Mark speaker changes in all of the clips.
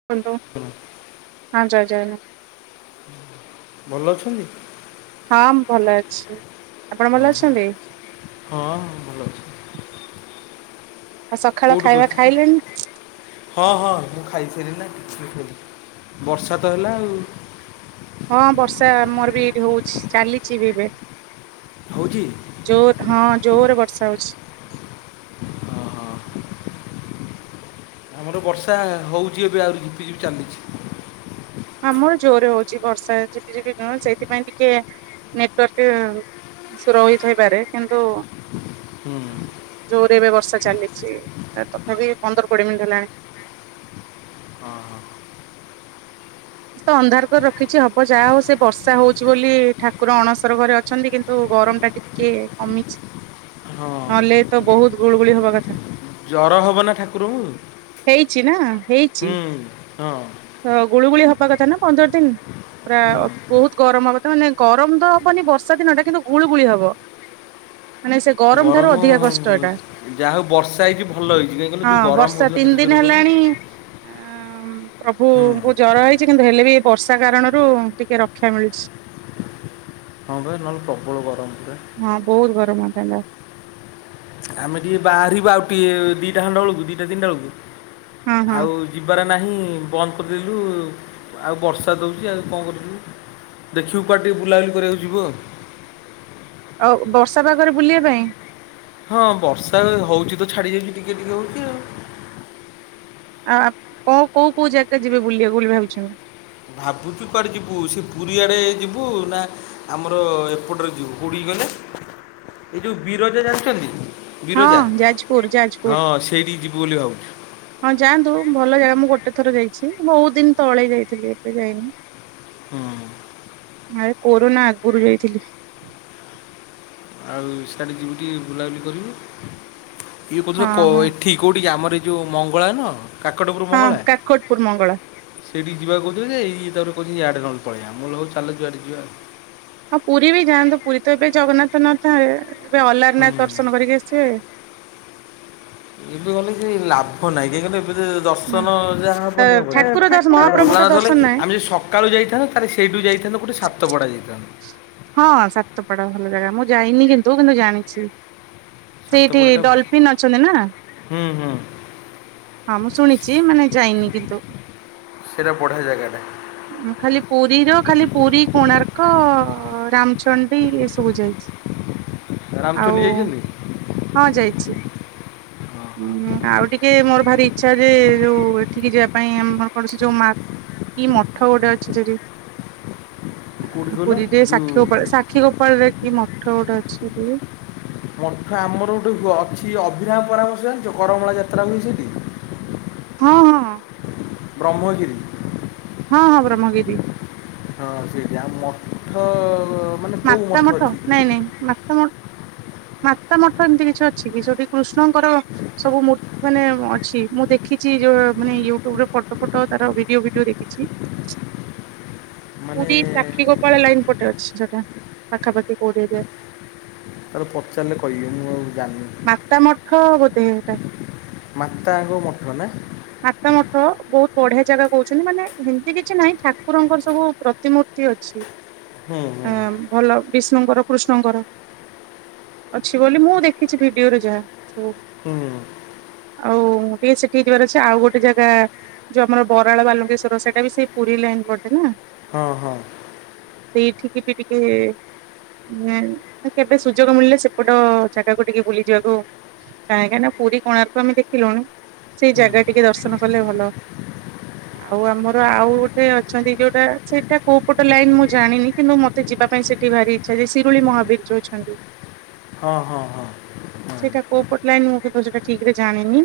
Speaker 1: [unintelligible]
Speaker 2: ହଁ।
Speaker 1: ହଁ ଜୟ ଜଗନ୍ନାଥ।
Speaker 2: [inaudible] ଭଲ ଅଛନ୍ତି?
Speaker 1: ହଁ। ମୁଁ ଭଲ ଅଛି। ଆପଣ
Speaker 2: [inaudible]
Speaker 1: ଭଲ
Speaker 2: ହଁ
Speaker 1: ଅଛନ୍ତି?
Speaker 2: ହଁ ଭଲ ଅଛି।
Speaker 1: ଆଉ
Speaker 2: [inaudible]
Speaker 1: ସକାଳ
Speaker 2: କଉଠୁ
Speaker 1: ଖାଇବା
Speaker 2: କହୁଚେ?
Speaker 1: ଖାଇଲେଣି?
Speaker 2: [inaudible] ହଁ ହଁ ମୁଁ ଖାଇସାରିଲି ନା [inaudible] ବର୍ଷା ତ ହେଲା ଆଉ।
Speaker 1: ହଁ ବର୍ଷା ଆମର ବି ଏଠି ହଉଛି। ଚାଲିଛି ବି ଏବେ
Speaker 2: ହଉଛି?
Speaker 1: ଜୋର ହଁ ଜୋରରେ ବର୍ଷା ହଉଛି।
Speaker 2: ହଁ ହଁ ଆମର ବର୍ଷା ହଉଛି ଏବେ ଆହୁରି ଝିପିଝିପି ଚାଲିଛି।
Speaker 1: ଆମର ଜୋରରେ ହଉଛି ବର୍ଷା ଝିପି ଝିପି ନୁହଁ ସେଇଥିପାଇଁ ଟିକେ [inaudible] ନେଟୱାର୍କ ସ୍ରୋ ହୋଇଥାଇ ପାରେ କିନ୍ତୁ
Speaker 2: [inaudible] ହୁଁ।
Speaker 1: ଜୋରେ ଏବେ ବର୍ଷା ଚାଲିଛି। ତଥାପି ପନ୍ଦର କୋଡିଏ ମିନିଟ୍ ହେଲାଣି।
Speaker 2: ହଁ ହଁ
Speaker 1: ତ ଅନ୍ଧାର କରି ରଖିଛି। ହବ ଯାହା ହଉ। ସେ ବର୍ଷା ହଉଛି ବୋଲି ଠାକୁର ଅଣସର ଘରେ ଅଛନ୍ତି, କିନ୍ତୁ ଗରମ ଟା ଟିକେ କେ କମିଚି
Speaker 2: ହଁ
Speaker 1: [inaudible] ନହେଲେ ତ ବହୁତ ଗୁଳଗୁଳି ହବା କଥା।
Speaker 2: ଜର ହବ ନା ଠାକୁରଙ୍କୁ
Speaker 1: ହେଇଛି ନା
Speaker 2: [inaudible]
Speaker 1: ହେଇଛି
Speaker 2: ହୁଁ, ହଁ।
Speaker 1: ତ ଗୁଳୁଗୁଳି ହବା କଥା ନା ପନ୍ଦର ଦିନ୍? ପ୍ରାୟ ବହୁତ୍ ଗରମ ହବ ତ। ଗରମ ତ ହବନି ବର୍ଷା ଦିନରେ କିନ୍ତୁ ଗୁଳୁ ଗୁଳି ହବ। ମାନେ ସେ ଠାରୁ
Speaker 2: ଗରମ
Speaker 1: ଅଧିକା କଷ୍ଟ ଏଟା
Speaker 2: [inaudible] ଯାହା ହଉ ବର୍ଷା ହେଇଛି ଭଲ ହେଇଛି। କାହିଁ କହିଲ ଯୋଉ ଗରମ
Speaker 1: ସେ
Speaker 2: ହେଉଥିଲା
Speaker 1: ତିନି
Speaker 2: କେତେ
Speaker 1: ଦିନ୍
Speaker 2: ଜୋର କହିଲୁ
Speaker 1: ହେଲାଣି [inaudible]
Speaker 2: ହୁଁ
Speaker 1: ପ୍ରଭୁଙ୍କୁ ଜର ହେଇ ଛି, କିନ୍ତୁ ହେଲେ ବି ବର୍ଷା କାରଣରୁ ଟିକେ ରକ୍ଷା ମିଳୁଛି।
Speaker 2: ହଁ ପା ନହେଲେ ପ୍ରବଳ ଗରମ ହୁଅନ୍ତା।
Speaker 1: ହଁ। ବହୁତ ଗରମ ହନ୍ତା ତା
Speaker 2: ଆମେ ଟିକେ ବାହାରିବା ଆଉ ଟିକେ ଦିଟା ଖଣ୍ଡ ବେଳକୁ। ଦିଟା ତିନିଟା ବେଳକୁ
Speaker 1: ହଁ ହଁ
Speaker 2: ଆଉ ଯିବାର ନାହିଁ ବନ୍ଦ କରିଦେଲୁ। [inaudible] ଆଉ ବର୍ଷା ତୋ ହଉଛି ଆଉ କଣ କରିବୁ। ଦେଖିବୁ କୁଆଡ଼େ ଟିକେ ବୁଲାବୁଲି କରିଆକୁ ଯିବୁ ଆଉ।
Speaker 1: ଆଉ ବର୍ଷା ପାଗରେ ବୁଲିବା ପାଇଁ
Speaker 2: ହଁ ବର୍ଷା ହଉଛି ତ ଛାଡି ଯାଇଛି ଟିକେ ଟିକେ ହଉଛି ଆଉ।
Speaker 1: ଆ କୋଉ କୋଉ କୋଉ ଜାଗା ଯିବେ ବୁଲିବାକୁ ବୋଲିଭାବିଛ?
Speaker 2: ଭାବୁଛୁ କୁଆଡେ ଯିବୁ। ସେ ପୁରୀଆଡେ ଯିବୁ ନା ଆମର ଏପଟରେ ଯିବୁ। କୋଉଠି କି କହିଲେ [inaudible] ଏଇ ଯୋଉ ବିରଜା ଜାଣିଛନ୍ତି? ବିରଜା,
Speaker 1: ହଁ ଯାଜପୁର
Speaker 2: [inaudible]
Speaker 1: ଯାଜପୁର।
Speaker 2: ହଁ ସେଇଠିକି ଯିବୁ ବୋଲି ଭାବୁଛୁ।
Speaker 1: ହଁ ଯାଆନ୍ତୁ ଭଲ ଜାଗା ମୁଁ ଗୋଟେ ଥର ଯାଇଛି। ବହୁତ ଦିନ୍ ତଳେ ଯାଇଥିଲି ଏବେ ଯାଇନି।
Speaker 2: [inaudible] ହଁ।
Speaker 1: ଘାଏ କୋରୋନା ଆଗରୁ ଯାଇଥିଲି।
Speaker 2: ଆଉ ସିଆଡେ ଯିବୁ ଟିକେ ବୁଲାବୁଲି କରିବୁ। ଇଏ କୋଉଦିନ
Speaker 1: ହଁ ହଁ
Speaker 2: କହିନି। ଠିକ୍ କୋଉଠି ଆମର ଏ ଯେଉ ମଙ୍ଗଳା ନୁହଁ, କାକଟପୁର
Speaker 1: ହଁ
Speaker 2: ମଙ୍ଗଳା
Speaker 1: କାକଟପୁର ମଙ୍ଗଳା।
Speaker 2: ସେଇଠିକି ଯିବା କହୁଥିଲୁ ଯେ। ଏଇ ତାର କହୁଚି ଇଆଡେ ନ ହେଲେ ପଳେଇଆ। ଭଲ ହଉ ଚାଲ ହଉ ଯିବା ଆଉ।
Speaker 1: ହଁ ପୁରୀ ବି ଯାଆନ୍ତୁ। ପୁରୀ ତ ଏବେ ଜଗନ୍ନାଥ ନଥାଏ। ଏବେ
Speaker 2: ହୁଁ
Speaker 1: ଅଲାରନାଥ ଦର୍ଶନ କରିକି ଆସିବେ।
Speaker 2: ଏବେ ଗଲେ କିଛି ଲାଭ ନାଇଁ। କାଇ କହିଲେ ଦର୍ଶନ ଯାହା
Speaker 1: ତ
Speaker 2: ହବନି ହବନି।
Speaker 1: ଠାକୁର ଦର୍ଶ
Speaker 2: ତାପରେ
Speaker 1: ମହାପ୍ରଭୁ ତ
Speaker 2: ଅଲାରନାଥ ଗଲେ
Speaker 1: ଦର୍ଶନ ନାହିଁ।
Speaker 2: ଆମେ ଯଦି ସକାଳୁ ଯାଇଥାଏ ଆରେ ସେଇଠୁ ଯାଇଥାନ୍ତୁ। ଗୋଟେ ସାତପଡ଼ା ଯାଇଥାନ୍ତୁ।
Speaker 1: ହଁ ସାତପଡା ଭଲ ଜାଗା। ମୁଁ ଯାଇନି କିନ୍ତୁ କିନ୍ତୁ ଜାଣିଚି। [inaudible] ସେଇଠି
Speaker 2: ସାତପଡ଼ାଟା ହୁଁ
Speaker 1: ଡଲଫିନ୍ ଅଛନ୍ତି ନା
Speaker 2: ହୁଁ
Speaker 1: [inaudible] ନାମ ଶୁଣିଚି ମାନେ ଯାଇନି କିନ୍ତୁ।
Speaker 2: ସେଇଟା ବଢ଼ିଆ ଜାଗାଟା
Speaker 1: ଖାଲି ପୁରୀର ଖାଲି ପୁରୀ କୋଣାର୍କ ରାମ ଚଣ୍ଡି ଏସବୁ ଯାଇଛି
Speaker 2: ରାମଚଣ୍ଡୀ
Speaker 1: ଆଉ
Speaker 2: ଯାଇଛନ୍ତି
Speaker 1: ହଁ ଯାଇଚି ଆଉ ଟିକେ ମୋର ଭାରି ଇଛା ଯେ ଯୋଉ ଏଠିକି ଯିବା ପାଇଁ ଆମର କୌଣସି ଯୋଉ ମକ କି ମଠ ଗୋଟେ ଅଛି ସେଠି।
Speaker 2: କୋଉଠି କହିଲ
Speaker 1: ପୁରୀରେ
Speaker 2: ଯୋଉ
Speaker 1: ସାକ୍ଷୀ ଗୋପାଳ ସାକ୍ଷୀ ଗୋପାଳ ରେ କି ମଠ ଗୋଟେ ଅଛି ସେଠି।
Speaker 2: ମଠ ଆମର ଗୋଟେ ଅଛି ଅଭିନାବ ପରାମର୍ଶ ଯୋ କରମଳା ଯାତ୍ରା ହୁଏ ସେଠି।
Speaker 1: ହଁ ହଁ।
Speaker 2: ବ୍ରହ୍ମଗିରି।
Speaker 1: ହଁ ହଁ ବ୍ରହ୍ମଗିରି।
Speaker 2: ହଁ ସେଇଠି ଆଉ ମଠ ମାନେ କେଉଁ
Speaker 1: ମାତା ମଠ
Speaker 2: ଅଛି
Speaker 1: ନାଇଁ ନାଇଁ ମାତା ମ ମାତା ମଠ ଏମିତି କିଛି ଅଛି କି ଯୋଉଠି କୃଷ୍ଣଙ୍କର ସବୁ ମୂ ମାନେ ଅଛି ମୁଁ ଦେଖିଛି ଯୋଉ ମାନେ ୟୁଟ୍ୟୁବରେ ଫଟୋ ଫଟୋ ତାର ଭିଡିଓ ଫିଡିଓ ଦେଖିଛି।
Speaker 2: ମାନେ
Speaker 1: ପୁରୀ ସାକ୍ଷୀ ଗୋପାଳ ଲାଇନ ପଟେ ଅଛି। ପାଖାପାଖି କୋଉଠେ ହେଲେ
Speaker 2: ତାେର ପଚାରିଲେ କହିବି ମୁଁ ଆଉ ଜାଣିନି।
Speaker 1: ମାତା ମଠ ବୋଧେ ହେଟା।
Speaker 2: ମାତାଙ୍କ ମଠ ନା?
Speaker 1: ମାତା ମଠ ବହୁତ ବଢିଆ ଜାଗା କହୁଛନ୍ତି ମାନେ ଏମିତି କିଛି ନାହିଁ ଠାକୁରଙ୍କର ସବୁ ପ୍ରତିମୂର୍ତ୍ତି ଅଛି।
Speaker 2: ହୁଁ ହୁଁ
Speaker 1: ଆଁ ଭଲ ବିଷ୍ଣୁଙ୍କର କୃଷ୍ଣଙ୍କର ଅଛି ବୋଲି ମୁଁ ଦେଖିଛି ଭିଡିଓରେ ଯାହା ସବୁ
Speaker 2: ହୁଁ
Speaker 1: ଆଉ ଟିକେ ସେଠିକି ଯିବାର ଅ ଆଉ ଗୋଟେ ଜାଗା ଯୋଉ ଆମର ବରାଳ ବାଲୁଙ୍କେଶ୍ଵର ସେଇଟା ବି ସେଇ ପୁରୀ ଲାଇନ ପଟେ ନା?
Speaker 2: ହଁ ହଁ
Speaker 1: ସେଇଠି ବି ଟିକେ ହଁ କେବେ ସୁଯୋଗ ମିଳିଲେ ସେପଟ ଜାଗାକୁ ଟିକେ ବୁଲିଯିବାକୁ କାହିଁକିନା ପୁରୀ କୋଣାର୍କୁ ଆମେ ଦେଖିଲୁଣି ସେଇ
Speaker 2: ହୁଁ
Speaker 1: ଜାଗା ଟିକେ ଦର୍ଶନ କଲେ ଭଲ। ଆଉ ଆମର ଆଉ ଗୋଟେ ଅଛନ୍ତି ଯୋଉଟା ସେଇଟା କୋଉ ପଟ ଲାଇନ ମୁଁ ଜାଣିନି କିନ୍ତୁ ମ ମତେ ଯିବା ପାଇଁ ସେଠି ଭାରି ଇଚ୍ଛା ଯେ ଶିରୁଳି ମହାବୀର ଯୋଉ ଅଛନ୍ତି।
Speaker 2: ହଁ ହଁ ହଁ ହୁଁ
Speaker 1: ସେଇଟା କୋଉ ପଟ ଲାଇନ ମୁଁ କିନ୍ତୁ ସେଟା ଠିକ ରେ ଜାଣିନି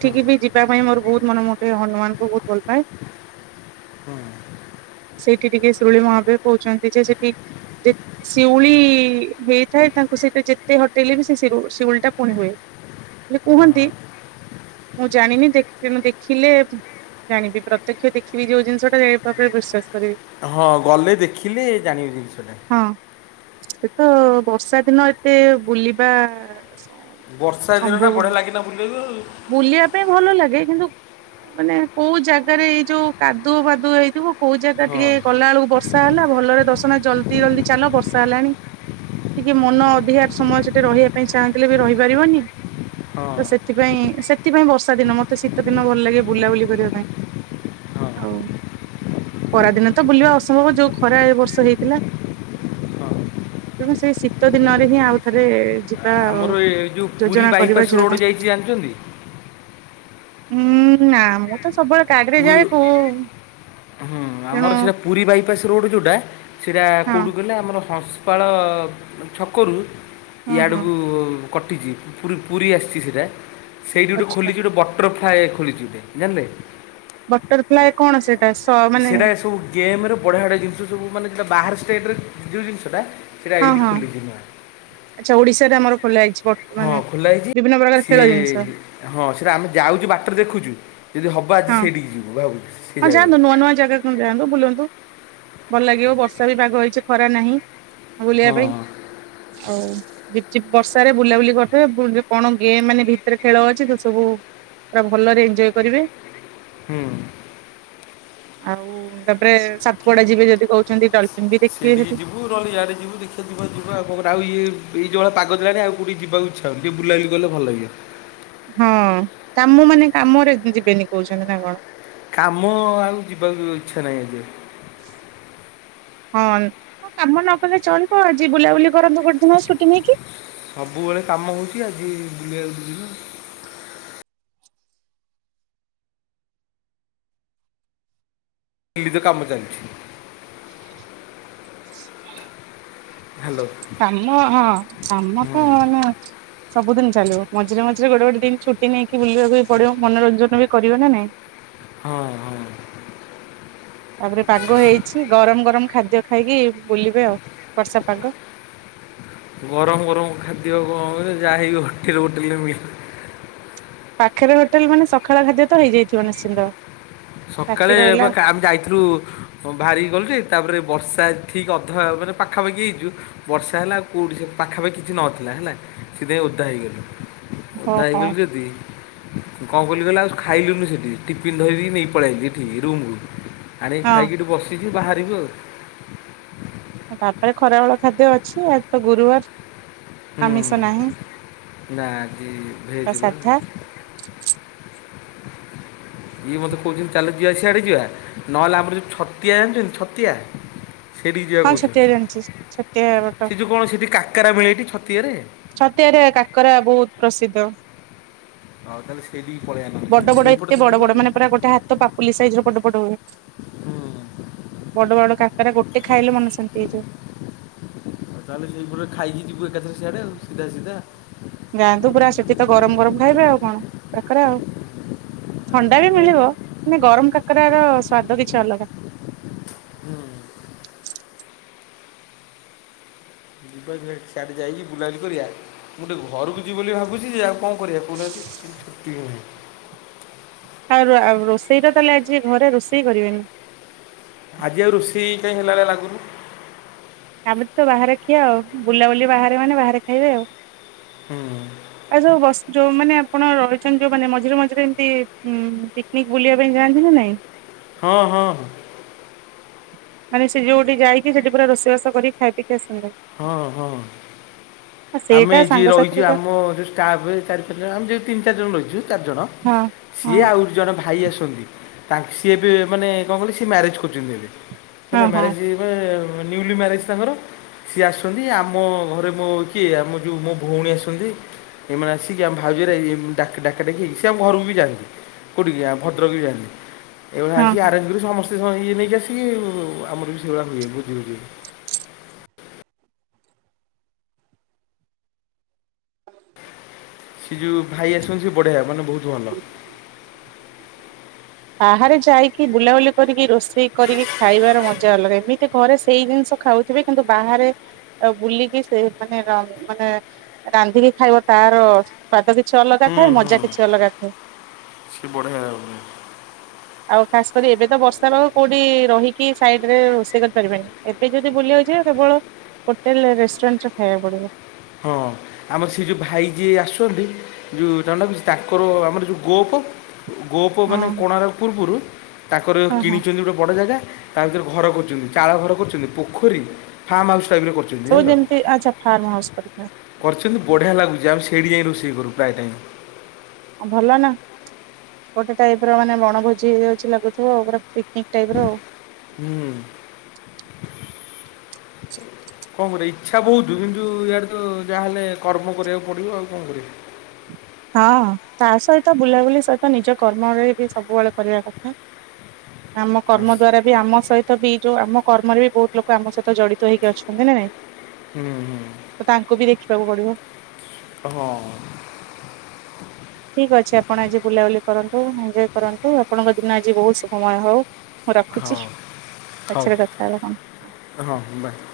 Speaker 2: ହୁଁ
Speaker 1: ବି ଯିବା ପାଇଁ ମୋର ବହୁତ ମନୋ ମୁଁ ଟିକେ ହନୁମାନଙ୍କୁ ବହୁତ ଭଲ ପାଏ।
Speaker 2: ହୁଁ
Speaker 1: ସେଇଠି ଟିକେ ସୁରୁଳି ମହାବୀର କହୁଛନ୍ତି ଯେ ସେଠି ଯେ ଶିଉଳି ହେଇଥାଏ ତାଙ୍କୁ ସେଇଟା ଯେତେ ହଟେଇଲେ ବି ସେ ଶିଉଳି ଟା ପୁଣି ହୁଏ। ହେଲେ
Speaker 2: ହଁ
Speaker 1: କୁହନ୍ତି।
Speaker 2: ହଁ
Speaker 1: ମୁଁ ଜାଣିନି ଦେ ତେଣୁ ଦେଖିଲେ ଜାଣିବି ପ୍ରତ୍ୟକ୍ଷ ଦେଖିବି ଯୋଉ ଜିନିଷ ଟା ଜାଣିବା ଉପରେ ବିଶ୍ୱାସ କରିବି।
Speaker 2: ହଁ ଗଲେ ଦେଖିଲେ ଜାଣିବେ ଜିନିଷଟା।
Speaker 1: ହଁ ଏ ତ ବର୍ଷା ଦିନ ଏତେ ବୁଲିବା
Speaker 2: ବର୍ଷା ଦିନ ଟା
Speaker 1: ସମ୍ଭବ
Speaker 2: ବଢିଆ
Speaker 1: ନୁହଁ
Speaker 2: ଲାଗେନା ବୁଲିବାକୁ ଆଉ।
Speaker 1: ବୁଲିବା ପାଇଁ ଭଲ ଲାଗେ କିନ୍ତୁ ମାନେ କୋଉ ଜାଗାରେ ଏଇ ଯୋଉ କାଦୁଅ ଫାଦୁଅ ହେଇଥିବ। କୋଉ ଜାଗା
Speaker 2: ଆଉ।
Speaker 1: ଟିକେ ଗଲା ବେଳକୁ ବର୍ଷା ହେଲା ଭଲରେ ଦର୍ଶନ ଜଲଦି ଜଲଦି ଚାଲ ବର୍ଷା ହେଲାଣି। ଟିକେ ମନ ଅଧିକାର ସମୟ ସେଠି ରହିବା ପାଇଁ ଚାହୁଁଥିଲେ ବି ରହିପାରିବନି।
Speaker 2: ହଁ
Speaker 1: ତ ସେଥିପାଇଁ ସେଥିପାଇଁ ବର୍ଷା ଦିନ ମତେ ଶୀତ ଦିନ ଭଲ ଲାଗେ ବୁଲାବୁଲି କରିବା
Speaker 2: ହଁ ହଁ
Speaker 1: ପାଇଁ। ହଉ। ଖରା ଦିନ ତ ବୁଲିବା ଅସମ୍ଭବ ଯୋଉ ଖରା ଏ ବର୍ଷ ହେଇଥିଲା।
Speaker 2: ହଁ।
Speaker 1: ତେଣୁ ସେଇ ଶୀତ ଦିନରେ ହିଁ ଆଉ ଥରେ ଯିବୁ।
Speaker 2: ଆମର ଏ ଯୋଉ ପୁରୀ ବାଇପାସ୍
Speaker 1: ପାଇଁ
Speaker 2: ରୋଡ଼ ଯାଇଚି ଜାଣିଛନ୍ତି?
Speaker 1: ଉଁ ନା ମୁଁ ତ ସବୁବେଳେ କାଡିରେ
Speaker 2: ପୁ
Speaker 1: ଯାଏ କଉ
Speaker 2: ହୁଁ ଆମର ସେଇଟା ପୁରୀ ବାଇପାସ୍ ରୋଡ଼ ଯୋଉଟା ସେଇଟା
Speaker 1: ହଁ
Speaker 2: କେଉଁଠୁ ଗଲେ ଆମର ହମ୍ପସ ଗୋପାଳ ଛକରୁ
Speaker 1: ହଁ ହଁ।
Speaker 2: ଇଆଡ଼କୁ କଟିଚି ପୁ ପୁରୀ ଆସିଛି ସେଇଟା ସେଇଠି ଗୋଟେ
Speaker 1: ଆଚ୍ଛା
Speaker 2: ଖୋଲିଚି ଗୋଟେ ବଟ ବଟରଫ୍ଲାଏ ଖୋଲିଛି ଗୋଟେ ଜାଣିଲେ?
Speaker 1: ବଟରଫ୍ଲାଏ କଣ ସେଠ ସ ମାନେ
Speaker 2: ସେଇଟା ଏ ସବୁ ଗେମ୍ର ବଢିଆ ବଢ଼ିଆ ଜିନିଷ ସବୁ ମାନେଟା ବାହାର ଷ୍ଟେଟ୍ର ଯେଉଁ ଜିନିଷଟା ଫେରେ
Speaker 1: ହଁ
Speaker 2: ଆଇଡି
Speaker 1: ହଁ
Speaker 2: ଖୋଲିଚି ଏଇନୁନା।
Speaker 1: ଆଚ୍ଛା ଓଡିଶାରେ ଆମର ଖୋଲା ହେଇଛି
Speaker 2: ହଁ
Speaker 1: ବର୍ତ୍ତମାନେ
Speaker 2: ଖୋଲା ହେଇଛି
Speaker 1: ବିଭିନ୍ନ ପ୍ରକାର ଖେଳ
Speaker 2: ସିଏ
Speaker 1: ଜିନିଷ।
Speaker 2: ହଁ ସେଇଟା ଆମେ ଯାଉଚୁ ବାଟରେ ଦେଖୁଚୁ ଯଦି ହବ ଆଜି
Speaker 1: ହଁ
Speaker 2: ସେଇଠିକି ଯିବୁ ଆଉ।
Speaker 1: ହଁ ଯାଆନ୍ତୁ ନୂଆ ନୂଆ ଜାଗାକୁ ଯାଆନ୍ତୁ ବୁଲନ୍ତୁ ଭଲ ଲାଗିବ ବର୍ଷା ବି ପାଗ ହେଇଚି ଖରା ନାହିଁ। ବୁଲିବା
Speaker 2: ହଁ
Speaker 1: ପାଇଁ ଆଉ ଝିପିଝିପ୍ ବର୍ଷାରେ ବୁଲାବୁଲି କରିଥିବେ ପୁଣି କଣ ଗେମ୍ ମାନେ ଭିତରେ ଖେଳ ଅଛି ତ ସବୁ ପୁରା ଭଲରେ ଏଞ୍ଜୟ କରିବେ।
Speaker 2: ହୁଁ।
Speaker 1: ଆଉ ତାପରେ ସାତପଡା ଯିବେ ଯଦି କହୁଛନ୍ତି ଡ଼
Speaker 2: ସେଇଠିକି ଯିବୁ ରହିଆଡ଼େ ଯିବୁ ଦେଖିବା ଯିବାକୁ ଯିବା ଆଉକଣ ଆଉ ଇଏ ଏଇ ଯୋଉ ଭଳିଆ ପାଗ ଦେଲାଣି ଆଉ କୋଉଠିକି ଯିବାକୁ ତାକୁଟିକିଏ ବୁଲାବୁଲି ଗଲେ ଭଲ ଲାଗିବ।
Speaker 1: ହଁ କାମ ମାନେ କାମରେ ଯିବେନି କହୁଛନ୍ତି ନା କଣ।
Speaker 2: କାମ ଆଉ ଯିବାକୁ ଇଚ୍ଛା ନାହିଁ ଆଜିଆଉ।
Speaker 1: [inaudible] ହଁ ହଁ କାମ ନ କଲେ ଚଳିବ ଆଜି ବୁଲାବୁଲି କରନ୍ତୁ ଗୋଟେ ଦିନ ସୁୁଟିଙ୍ଗି ନେଇକି।
Speaker 2: ସବୁବେଳେ କାମ ହଉଚି ଆଜି ବୁଲେଇବାକୁ ଯିବା। ଏଇଠି ତ କାମ ଚାଲିଚି। ହ୍ୟାଲୋ।
Speaker 1: କାମ ହଁ କାମ
Speaker 2: ହୁଁ
Speaker 1: ତ ମାନେ ସବୁଦିନି ଚାଲିବ ମଝିରେ ମଝିରେ ଗୋଟେ ଗୋଟେ ଦିନି ଛୁ ଛୁଟି ନେଇକି ବୁଲିବାକୁ ବି ପଡିବ ମନୋରଞ୍ଜନ ବି କରିବା ନା ନାଇଁ?
Speaker 2: ହଁ ହଁ।
Speaker 1: ତାପରେ ପାଗ ହେଇଛି ଗରମ ଗରମ ଖାଦ୍ୟ ଖାଇକି ବୁଲିବେ ଆଉ ବର୍ଷା ପାଗ।
Speaker 2: ଗରମ ଗରମ ଖାଦ୍ୟ କଣରେ ଯାହା ହେକି [unintelligible] ହୋଟେ ହୋଟେଲରେ ମିଳି
Speaker 1: ପାଖରେ ହୋଟେଲ ମାନେ ସକାଳ ଖାଦ୍ୟ ତ ହେଇଯାଇଥିବ ନିଶ୍ଚିନ୍ତ। ବାକି
Speaker 2: ସକାଳେ ବା
Speaker 1: ରହିଲା
Speaker 2: କାକୁ ଯାଇଥିଲୁ ବାହାରିକି ଗଲୁ ଯେ ତାପରେ ବର୍ଷା ଠିକ୍ ଅଧା ମାନେ ପାଖାପାଖି ହେଇଚୁ ବର୍ଷା ହେଲା କେଉଁଠିକି ପାଖାପାଖି କିଛି ନଥିଲା ହେଲା ସେଥିଇଁ ଓଦା ହେଇଗଲି। ଓଦା
Speaker 1: ଓହୋ
Speaker 2: ହେଇଗଲୁ ଯଦି କଣ କଲି ଗଲା ଆଉ ଖାଇଲୁନି ସେଠି ଟିଫିନି ଧରିକି ନେଇ ପଳେଇ ଆଇଲି ଏଠିକି ରୁମୁକୁ ଆଣିକି
Speaker 1: ହଁ।
Speaker 2: ଖାଇକି ଏଠି ବସିଚି ବାହାରିବୁ ଆଉ।
Speaker 1: ବାବା ରେ ଖରାବଳ ଖାଦ୍ୟ ଅଛି ଆଜି ତ ଗୁରୁବାର। ଆମିଷ ନାହିଁ
Speaker 2: ହୁଁ ନାଜି ଭେଜିବ
Speaker 1: ସାଧା
Speaker 2: [unintelligible] ଇଏ ମୋତେ କହୁଛନ୍ତି ଚାଲ ଯିବା ସିଆଡ଼େ ଯିବା ନହେଲେ ଆମର ଯେଉଁ ଛତିଆ ଜାଣିଛନ୍ତି ଛତିଆ? ସେଠି ଯିବା
Speaker 1: ହଁ ଛତିଆ
Speaker 2: କହୁଛନ୍ତି
Speaker 1: ଜାଣିଛି ଛତିଆ ବଟ
Speaker 2: ସେ ଯେଉ କଣ ସେଠି କାକରା ମିଳେଠି ଛତିଆରେ?
Speaker 1: ଛତିଆରେ କାକରା ବହୁତ ପ୍ରସିଦ୍ଧ।
Speaker 2: ହଁ ତାହେଲେ ସେଇଠକି ପଳେଇଆ
Speaker 1: ବଡ
Speaker 2: ନ
Speaker 1: ବଡ ଏତେ
Speaker 2: ସେଇପଟେ ତ
Speaker 1: ବଡ ବଡ
Speaker 2: ଯିବା
Speaker 1: ମାନେ ପୁରା
Speaker 2: ଆଉ।
Speaker 1: ଗୋଟେ ହାତ ପା ପୋଲିଲିସ ସାଇଜ ର ପଟ ପଟୁ
Speaker 2: ହୁଁ
Speaker 1: ବଡ ବଡ କାକରା ଗୋଟେ ଖାଇଲେ ମନ ଶାନ୍ତି ହେଇଯିବଏ।
Speaker 2: ଆଉ ତାହେଲେ ସେଇପରେ ଖାଇକି ଯିବୁ ଏକାଥରେ ସିଆଡ଼େଉ ସିଧା ସିଧା।
Speaker 1: ଯାଆନ୍ତୁ ପୁରା ସେଠି ତ ଗରମ ଗରମ ଖାଇବେ ଆଉ କଣ କାକରା
Speaker 2: ଆଉ
Speaker 1: ଥଣ୍ଡା ବି
Speaker 2: ବୁଲିବା
Speaker 1: ମିଳିବ।
Speaker 2: ଆଉ।
Speaker 1: ମାନେ ଗରମ କାକରରା ର ସ୍ଵାଦ କିଛି ଅଲଗା।
Speaker 2: ହୁଁ ଯିବା ସଆଠେ ଯାଇକି ବୁଲାବୁଲି କରିବା। ମୁଁ ଗୋଟେ ଘରକୁ ଯିବି ବୋଲି ଭାବୁଛି ଯେ ଆଉ କଣ କରିବା କହୁନାହାନ୍ତିତି।
Speaker 1: ଆଉ ରୋଷେଇ ଟା ତାହେଲେ ଆଜି ଘରେ ରୋଷେଇ କରିବେନି
Speaker 2: ଆଜି ଆଉ ରୋଷେଇ କାଇଁ ହେଲା ଭଳିଆ ଲ ଲାଗୁନି।
Speaker 1: କାଲି ତ ବାହାରେ ଖିଆ ଆଉ ବୁଲାବୁଲି ବାହାରେ ମାନେ ବାହାରେ ଖାଇବେ ଆଉ।
Speaker 2: ହୁଁ।
Speaker 1: ଆଉସବୁ ବସ ଯୋଉ ମାନେ ଆପଣ ରହିଛନ୍ତି ଯୋଉ ମାନେ ମଝିରେ ମଝିରେ ଏମିତି ଉଁ ପିକ୍ନିକ୍ ବୁଲିବା ପାଇଁ ଯାଆନ୍ତି ନା ନାଇଁ?
Speaker 2: ହଁ ହଁ।
Speaker 1: ମାନେ ସେ ଯୋଉଠି ଯାଇକି ସେଠି ପୁରା ରୋଷବାସ କରିକ ଖାଇ ପିକି ଆସନ୍ତି।
Speaker 2: ହଁ ହଁ।
Speaker 1: ଆ।
Speaker 2: ଆମେ ଏଠି ରହିଛୁ ଆମ ଯେଉଁ ଷ୍ଟାଫ୍ ଚାରି ପାଞ୍ଚ ଜଣ ଆମେ ଯେଉଁ ତିନି ଚାରି ଜଣ ରହିଛୁ ଚାରିଜଣ
Speaker 1: ହଁ।
Speaker 2: ସିଏ ଆଉରି ଜଣେ ଭାଇ ଆସନ୍ତି ତାଙ୍କ ସିଏ ବି ମାନେ କଣ କହିଲ ସିଏ ମ୍ୟାରେଜ୍ କରୁଛନ୍ତି ଏବେ।
Speaker 1: ହଁ
Speaker 2: ହେଲେ
Speaker 1: ହଁ
Speaker 2: ମ୍ୟାରେଜ ନ୍ୟୁଲି ମ୍ୟାରେଜ ତାଙ୍କର। ସିଏ ଆସୁଛନ୍ତି ଆମ ଘରେ ମୋ କିଏ ଆମ ଯୋଉ ମୋ ଭଉଣୀ ଆସନ୍ତି। ଏମାନେ ଆସିକି ଆମ ଭାଉଜରେ ଡାକ ଡାକ ଡାକି ହେଇକି ସିଏ ଆମ ଘରକୁ ବି ଯାଆନ୍ତି। କେଉଠିକି ଆ ଭଦ୍ରକ ବି ଯାଆନ୍ତି। ଏଇଭଳିଆ
Speaker 1: ହଁ
Speaker 2: ଆସିକି
Speaker 1: ହଁ
Speaker 2: ଆରେଞ୍ଜ କରି ସମସ୍ତେ ଇଏ ନେଇକି ଆସିକି ଆମର ବି ସେଇଭଳିଆ ହୁଏ ବୁଝିୁବୁଝି। ସେ ଯୋଉ ଭାଇ ଆସନ୍ତି ସେ ବଢିଆ ମାନେ ବହୁତ୍ ଭଲ।
Speaker 1: ବାହାରେ ଯାଇକି ବୁଲାବୁଲି କରିକି ରୋଷେଇ କରିକି ଖାଇବାର ମଜା ଅଲଗା ଏମିତି ଘରେ ସେଇ ଜିନିଷ। ଖାଉଥିବେ କିନ୍ତୁ ବାହାରେ। ଆ ବୁଲିକି ସେ ମାନେ ର ମାନେ ରାନ୍ଧିକି ଖାଇବ ତାର। ସ୍ଵାଦ କିଛି ଅଲଗା
Speaker 2: ହୁଁ
Speaker 1: ଥାଏ। ମଜା କିଛି ଅଲଗା ଥାଏ।
Speaker 2: ସେ ବଢ଼ିଆ [unintelligible]
Speaker 1: ଆଉ ଖାସ୍ କରି ଏବେ ତ ବର୍ଷା ପାଗ କୋଉଠି ରହିକି ସାଇଡରେ ରୋଷେଇ କରିପାରିବେନି। ଏବେ ଯଦି ବୁଲିିବାକୁ ଯିବା କେବଳ ହୋଟେଲ ରେ ରେଷ୍ଟୁରାଣ୍ଟ ରେ ଖାଇବାକୁ ପଡିବ।
Speaker 2: ହଁ ଆମର ସେ ଯେଉ ଭାଇ ଯିଏ ଆସୁଛନ୍ତି। ଯୋଉ [unintelligible] କିଛି ତାଙ୍କର ଆମର ଯୋଉ ଗୋଅପ। ଗୋଅପ
Speaker 1: ହଁ
Speaker 2: ମାନେ କୋଣାର୍କ ପୂର୍ବରୁ ତାଙ୍କର
Speaker 1: ହଁ ହଁ
Speaker 2: କିଣିଛନ୍ତି ଗୋଟେ ବଡ଼ ଜାଗା। ତା ଭିତରେ ଘର କରୁଛନ୍ତି ଚାଳ ଘର କରୁଛନ୍ତି ପୋଖରୀ ଫାର୍ମ ହାଉସ୍ ଟାଇପ୍ ର କରୁଛନ୍ତି।
Speaker 1: ସବୁ
Speaker 2: ଜାଣିଲ
Speaker 1: ଯେମିତି ଆଚ୍ଛା ଫାର୍ମ ହାଉସ୍ ପରିକା।
Speaker 2: କରିଛନ୍ତି ବଢ଼ିଆ ଲାଗୁଛି ଆମେ ସେଇଠି ଯାଇଁ ରୋଷେଇ କରୁ ପ୍ରାୟ ଟାଇମ୍।
Speaker 1: ଭଲ ନା ଗୋଟେ ଟାଇପ୍ ର ମାନେ ବଣଭୋଜି ହୋଇଯାଉଛି ଲାଗୁଥିବ ପୁରା ପିକ୍ ନେକ୍ ଟାଇପର ଆଉ
Speaker 2: ହୁଁ। କଣ କରିବି ଇଚ୍ଛା ବହୁତ କିନ୍ତୁ ଇଆଡେ ତ ଯାହାହେଲେ କର୍ମ କରିବାକୁ ପଡିବ ଆଉ କଣ କରିବି?
Speaker 1: ହଁ ତା ସହିତ ବୁଲାବୁଲି ସହିତ ନିଜ କର୍ମରେ ବି ସବୁବେଳେ କରିବା କଥା। ଆମ କର୍ମ ଦ୍ଵାରା ବି ଆମ ସହିତ ବି ଯୋଉ ଆମ କର୍ମରେ ବି ବହୁତ ଲୋକ ଆମ ସହିତ ଜଡିତ ହେଇକି ଅଛନ୍ତି ନା ନାଇଁ?
Speaker 2: ହୁଁ ହୁଁ।
Speaker 1: ତ ତାଙ୍କୁ ବି ଦେଖିବାକୁ ପଡିବ।
Speaker 2: ହଁ।
Speaker 1: ଠିକ୍ ଅଛି ଆପଣ ଆଜି ବୁଲାବୁଲି କରନ୍ତୁ ଏଞ୍ଜୟ୍ କରନ୍ତୁ ଆପଣଙ୍କ ଦିନ ଆଜି ବହୁତ ଶୁଭମୟ ହଉ। ହଉ ରଖୁଛି
Speaker 2: ହଁ ହଉ
Speaker 1: ପଛରେ କଥା ହେବା ପୁଣି।
Speaker 2: ହଁ ବାଏ।